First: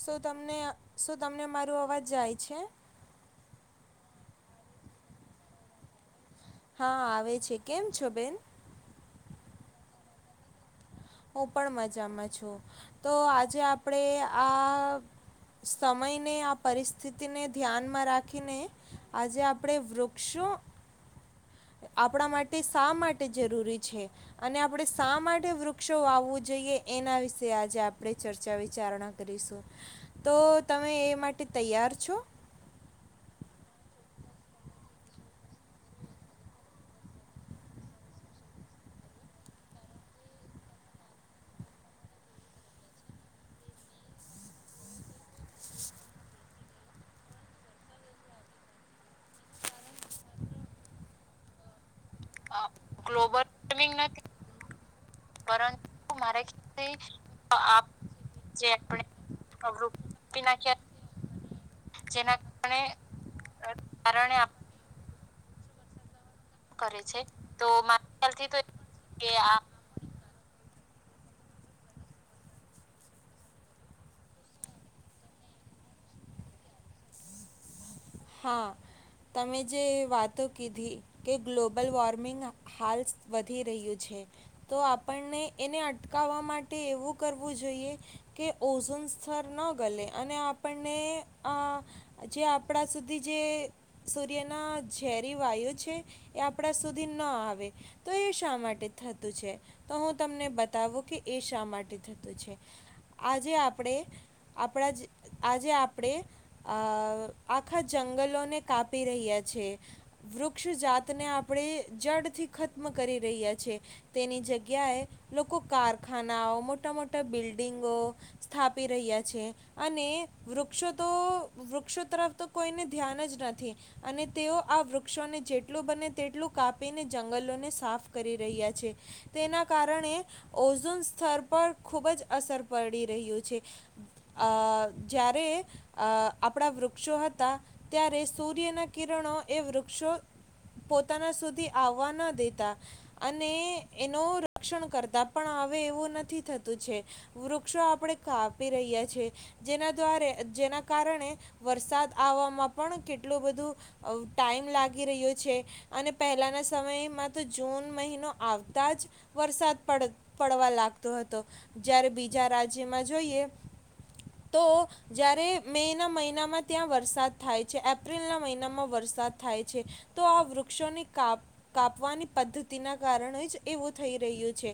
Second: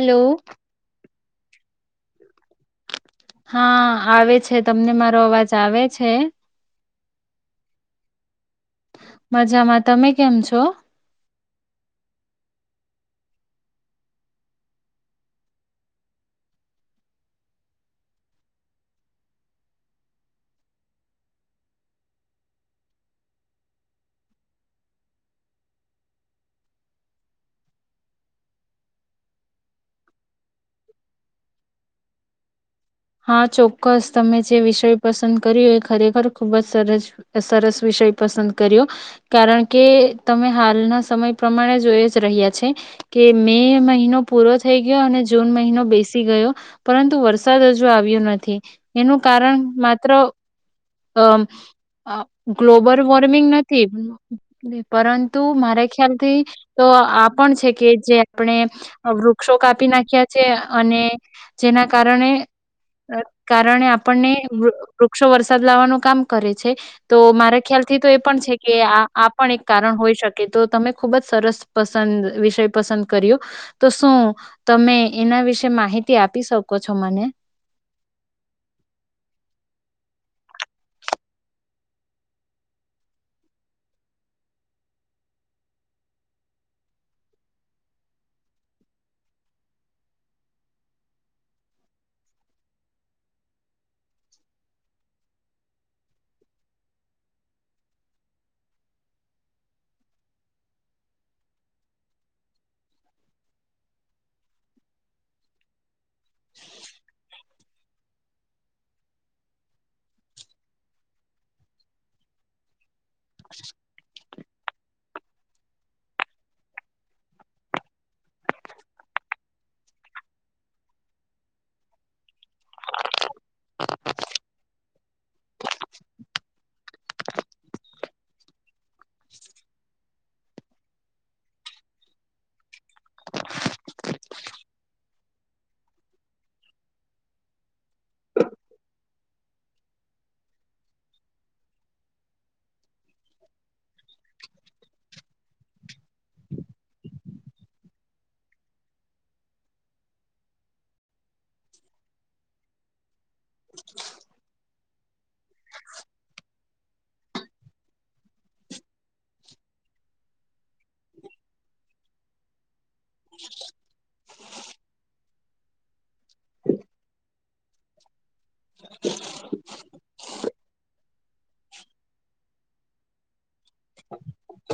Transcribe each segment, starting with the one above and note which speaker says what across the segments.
Speaker 1: શુ તમને શ તમને મારો અવાજ જાય છે?
Speaker 2: હા આવે છે તમને મારો અવાજ આવે છે?
Speaker 1: હા આવે છે કેમ છો બેન?
Speaker 2: મજામાં તમે કેમ છો?
Speaker 1: હું પણ મજામાં છું તો આજે આપણે આ સમયને આ પરિસ્થિતિને ધ્યાનમાં રાખીને આજે આપણે વૃક્ષો આપણા માટે શા માટે જરૂરી છે અને આપણે શા માટે વૃક્ષ ક્ષો વાવવું જોઈએ એના વિશે આજે આપણે ચર્ચા વિચારણા કરીશું તો તમે એ માટે તૈયાર છો?
Speaker 2: હા ચોક્કસ તમે જે વિષય પસંદ કર્યો એ ખરેખર ખુબ જ સરસ સરસ વિષય પસંદ કર્યો. કારણ કે તમે હાલના સમય પ્રમાણે જોઈ જ રહ્યા છે કે મે મહિનો પૂરો થઈ ગયો અને જૂન મહિનો બેસી ગયો પરંતુ વરસાદ હજુ આવ્યું નથી એનું કારણ માત્ર અ ગ્લોબલ વોર્મિંગ નથી પરંતુ મારા ખ્યાલથી તો આ પણ છે કે જે આપણે વૃક્ષો કાપી નાખ્યા છે અને જેના કારણે. કારણ આપણને. ક્ષો વરસાદ લાવવાનું કામ. કરે છે તો મારા ખ્યાલ થી તો એ પણ છે કે એક કારણ હોય શકે તો તમે. ખુબ જ સરસ પસંદ વિષય પસંદ કર્યો તો શું તમે એના વિશે માહિતી આપી શકો છો મને.
Speaker 1: હા તમે જે વાતો કીધી કે ગ્લોબલ વોર્મિંગ હાલ વધી રહ્યું છે તો આપણને એને અટકાવવા માટે એવું કરવું જોઈએ કે ઓઝોન સ્થર ન ગલે અને આપણને જે આપ. આપણા સુધી જે સૂર્યના ઝેરી વાયુ છે એ આપણા સુધી ન આવે તો એ શા માટે થતું છે તો હું તમને બતાવું કે એ શા માટે થતું છે આજે આપણે આપણા જ આજે આપ. અપણે આ. આખા જંગલોને કાપી રહ્યા છે વૃક્ષજાતને આપણે જળથી ખત્મ કરી રહ્યા છેએ તેની જગ્યાએ લોકો કારખાનાઓ મોટા મોટા બિલ્ડિંગો સ્થાપી રહ્યા છે અને વૃક્ષો તો વૃક્ષો તરફ. તો કોઈને ધ્યાન જ નથી અને તેઓ આ વૃક્ષોને જેટલું બને તેટલું કાપીને જંગલોને સાફ કરી રહ્યા છે તેના કારણે ઓઝોન સ્તર પર ખૂબ જ અસર પડી રહ્યું છે જ્યારે આપણા. વૃક્ષો હતા ત્યારે સૂર્યના કિરણો એ વૃક્ષો પોતાના સુધી આવવા ન દેતા અને એનું રક્ષણ કરતા પણ હવે એવું નથી થતું છે વૃક્ષો આપણે કાપી રહ્યા છે જેના દ્વા જેના કારણે. વરસાદ આવવામાં પણ કેટલોું બધું ટાઈમ લાગી રહ્યો છે અને પહેલાંના સમયમાં તો જૂન મહિનો આવતા જ. વરસાદ પડ. પડવા લાગતો હતો જય્યારે બીજા રાજ્ય. જે જોઈએ તો જ્યારે. મેના મહિના. માં ત્યાં વરસાદ થાય છે એ. એપ્રિલના મહિનામાં વરસાદ થાય છે તો આ. વૃક્ષોનેા કાપવાની પદ્ધતિના કારણે જ એવું થઈ રહ્યું છે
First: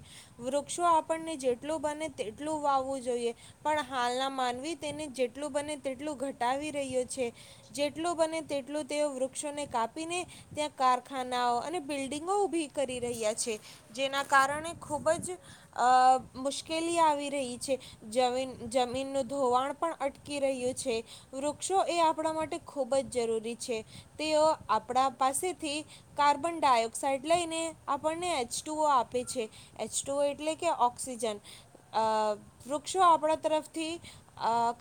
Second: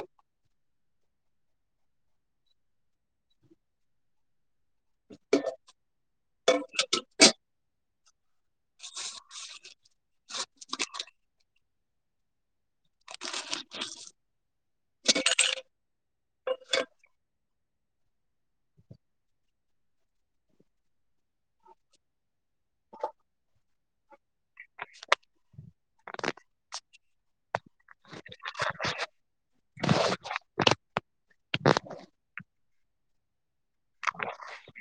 Speaker 1: વૃક્ષો આપણને જેટલું બને તેટલું વાવવું જોઈએ પણ હાલના માનવી તેને જેટલું બને તેટલું ઘટ. રહ છે જેટલું બને તેટલું તેઓ વૃક્ષોને કાપીને ત્યાં કારખાનાઓ અને બિલ્ડંગો ઉભી કરી રહ્યા છે જેના કારણે ખૂબ જ અ મુશ્કેલી આવી રહી છે જમીન જમીનનું ધોવાણ પણ અટકી રહ્યું છે. વૃક્ષો એ આપણા માટે ખૂબ જ જરૂરી છે તેઓ આપણા પાસેથી કાર્બન ડાયોક્સાઇડ લઈને આપણને એચ ટુઓ આપે છે એચ ટુઓ એટલે કે ઓક્સિજન વૃક્ષો આપણા તરફથી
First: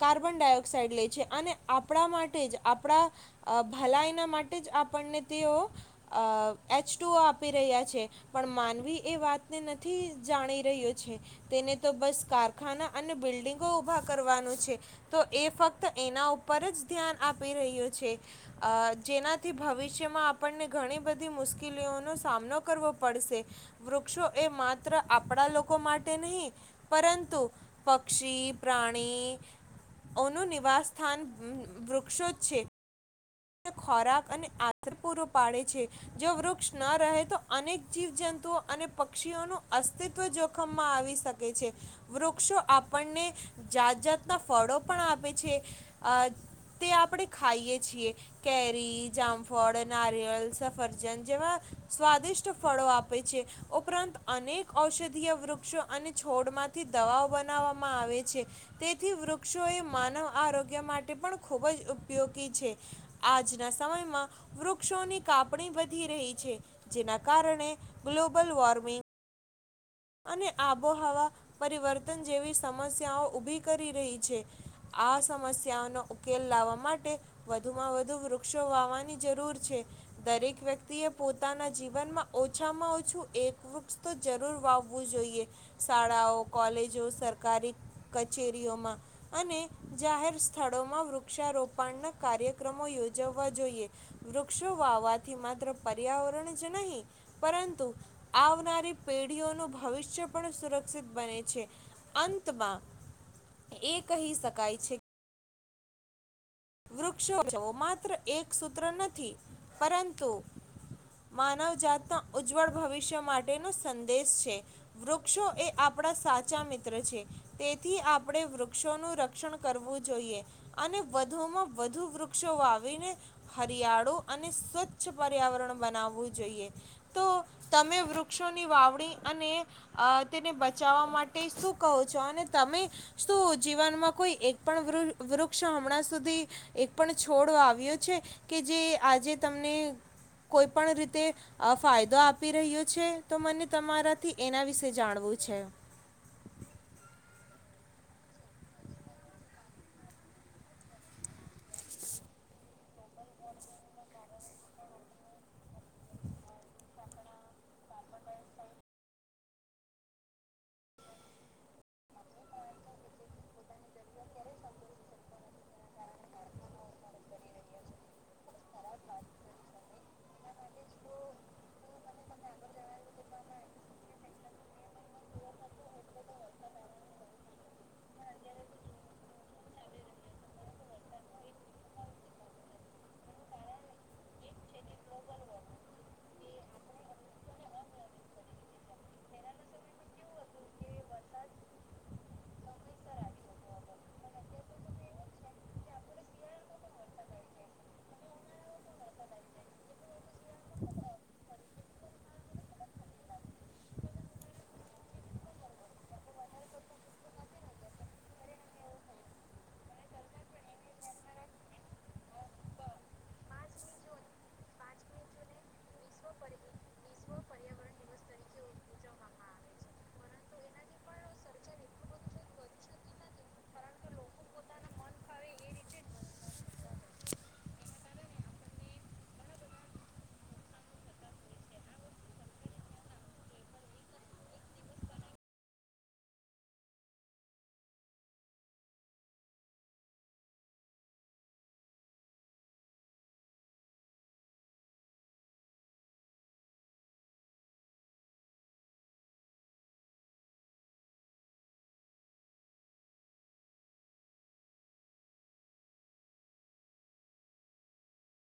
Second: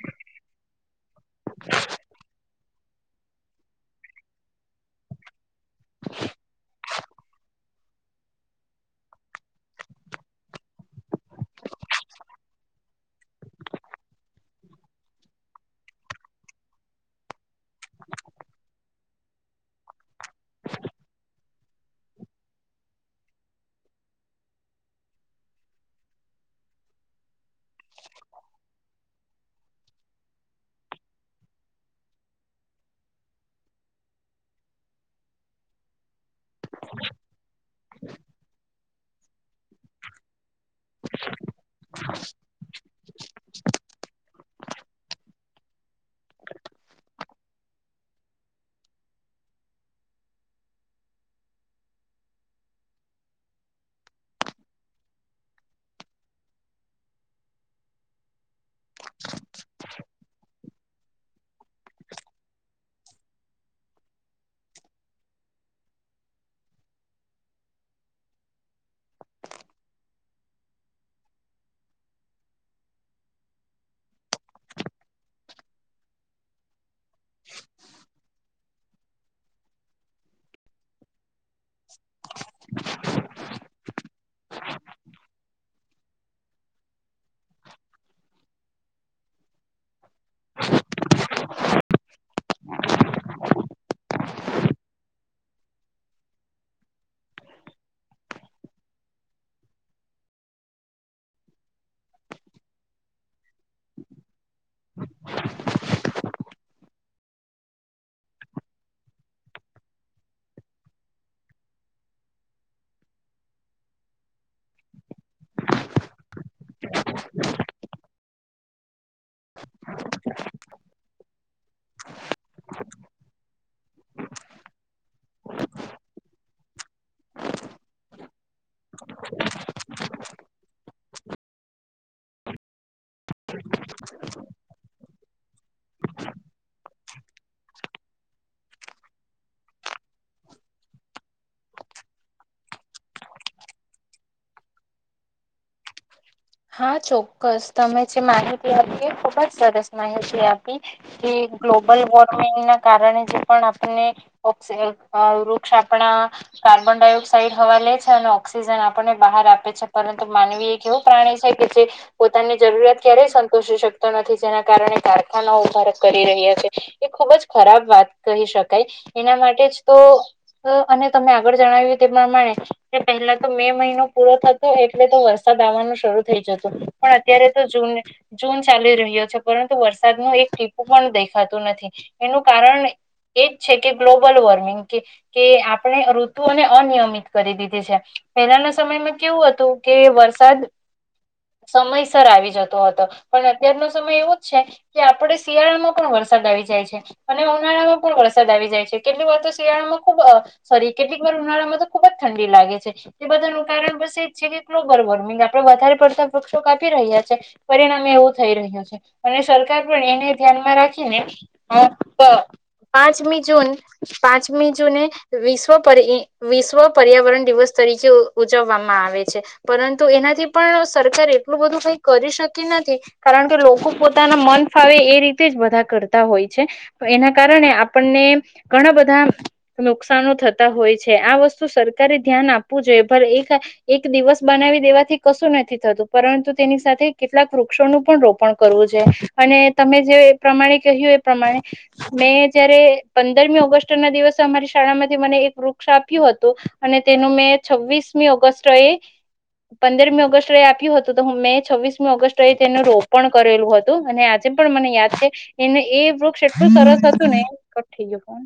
Speaker 1: કાર્બન ડાયોક્સાઇડ લે છે. અને આપણા માટે જ. આપણા ભલાયના માટે જ આપણને તેઓ. અ એચ. ટુ આપી રહ્યા છે પણ માનવી એ વાતને નથી જાણી રહ્યો છે તેને તો બસ કારખાના અને બિલ્ડિંગો ઉઊભા કરવાનું છે તો એ ફક્ત. એના ઉપર જ ધ્યાન આપી રહ્યું છે જેનાથી ભવિષ્યમાં આપણને ઘણી બધી મુશ્કેલીઓનો સામનો કરવો પડશે વૃક્ષો એ માત્ર આપણા લોકો માટે નહીં પરંતુ પક્ષી પ્રાણીઓનું નિવાસ. સ્થાન વૃક્ષો જ છે. ખોરાક અને આદર પૂરો પાડે છે જો વૃક્ષ. ન રહે તો અનેક જીવજંતુઓ અને. પક્ષીઓ નું અસ્તિત્વ. આવી શકે છે વૃક્ષો આપણને. જાત જાતના ફળો પણ આપે છે તે આપણે ખાઈએ છીએ. કેરી જામફળ નારિયળ સફરજન જેવા સ્વાદિષ્ટ ફળો આપે છે ઉપરાંત અનેક ઔષધીય વૃક્ષો અને છોડમાંથી દવાઓ બનાવવામાં આવે છે તેથી વૃક્ષો એ માનવ આરોગ્ય માટે પણ ખૂબ જ ઉપયોગી છે. આજના સમયમાં વૃક્ષોની કાપણી વધી રહી છે જેના કારણે ગ્લોબલ વોર્મિંગ અને આબોહવા પરિવર્તન જેવી સમસ્યાઓ ઉઊભી કરી રહી છે આ સમસ્યાઓનો ઉકેલ લાવવા માટે. વધુ માં વધુ વૃ. વાવાની જરૂર છે દરેક વ્યક્તિએ. પોતાના જીવનમાં ઓછામાં ઓછું એક. તો જરૂર વાવવું જોઈએ શાળાઓ કોલેજો સરકારી કચેરીઓમાં અને જાહેર સ્થળોમાં વૃક્ષારોપણના. કાર્યક્રમો યોજવવા જોઈએ વૃક્ષો વાવાથી માત્ર પર્યાવરણ જ નહીં પરંતુ આવનારી પેઢીઓનું ભવિષ્ય પણ સુરક્ષિત બને છે અંતમાં એ કહી શક. કાય છે. વૃક્ષો માત્ર એક સૂત્ર નથી પરંતુ માનવજતના ઉજ્જવળ ભવિષ્ય માટેનો સંદેશ છે વૃક્ષો એ આપણા સાચા મિત્ર છે તેથી આપણે વૃક્ષોનું. રક્ષણ કરવું જોઈએ. અને વધ. વધ વૃક્ષો વાવીને હરિયાળું અને સ્વચ્છ પર્યાવરણ બનાવવું જોઈએ તો તમે વૃક્ષોની વાવણી અને તેને બચાવવા માટે શું કહો છો અને તમે શું જીવનમાં કોઈ એક પણ વૃક્ષ હમણાંધ. એક પણ છોડ આવ્યો છે કે જે આજે તમને કોઈ પણ રીતે ફાયદો આપી રહ્યો છે તો મને તમારાથી એના વિશે જાણવું છે.
Speaker 2: હા ચોક્કસ તમે જે માહિતી આપી ખુબ જ સરસ માહિતી આપી કે ગ્લોબલ વોર્મિંગના કારણે જે પણ આપને ઓક્ વૃક્ષ આપણા કાર્બન ડાયોક્સાઇડ હવા લે છે અને ઓક્સિજન આપણને બહાર આપે છે પરંતુ માનવીએ કેવું. પોની જરૂરિયાત ક્યારેય સંતોષી શકતો નથી જેના કારણે કારખાનાઓ કરી રહ્યા છે એ ખુબ જ ખરાબ વાત કહી શકાય એના માટે જ તો અને તમે આગળ જણાવ્યું તે પ્રમાણે પહેલા તો મે મહિનો પૂરો થતો એટલે તો વરસાદ આવવાનું. પણ અત્યારે તો જૂન જૂન ચાલી રહ્યો છે પરંતુ વરસાદનું એક ટીપું પણ દેખાતું નથી એનું કારણ એજ છે કે ગ્લોબલ વોર્મિંગ કે આપણે ઋતુઓને અનિયમિત કરી દીધી છે પહેલાના સમયમાં કેવું હતું કે વરસાદ. સમયસર આવી જતો હતો પણ અત્યારનો સમય એવો જ છે કે આપડે શિયાળામાં પણ વરસાદ આવી જાય છે અને ઉનાળામાં પણ વરસાદ આવી જાય છે કેટલીક વાર તો શિયાળામાં ખુબ સોરી કેટલીક વાર ઉનાળામાં તો ખુબ જ ઠંડી લાગે છે એ બધાનું કારણ બસ એ જ છે કે ગ્લોબલ વોર્મિંગ આપડે વધારે. ક્ષો કાપી રહ્યા છે પરિણામે એવું થઈ રહ્યું છે અને સરકાર પણ એને ધ્યાનમાં રાખીને પાંચમી જૂન પાંચમી જૂને વિશ્વ પર વિશ્વ પર્યાવરણ દિવસ તરીકે ઉજવવામાં આવે છે પરંતુ એનાથી. પણ સરકાર એટલું બધું કઈ કરી શકી નથી કારણ કે લોકો પોતાના મન ફાવે એ રીતે જ બધા કરતા હોય છે એના કારણે આપણને ઘણા બધા નુકસાનો થતા હોય છે આ વસ્તુ સરકારે ધ્યાન આપવું જોઈએ એક એક દિવસ બનાવી દેવાથી. કશું નથી થતું પરંતુ તેની સાથે કેટલાક વૃક્ષોનું પણ રોપણ કરવું છે અને તમે જે એ પ્રમાણે કહ્યું એ પ્રમાણે મેં જયારે પંદરમી ઓગસ્ટ ના દિવસે અમારી શાળામાંથી મને એક વૃક્ષ આપ્યું હતું અને તેનું મેં છવ્વીસમી ઓગસ્ટ એ. પંદરમી ઓગસ્ટ આપ્યું હતું તો હું મેં છવ્વીસમી ઓગસ્ટ ર તેનું રોપણ કરેલું હતું અને આજે પણ મને યાદ છે એ એ વૃક્ષ એટલું સરસ હતું ને થઈ ગયું.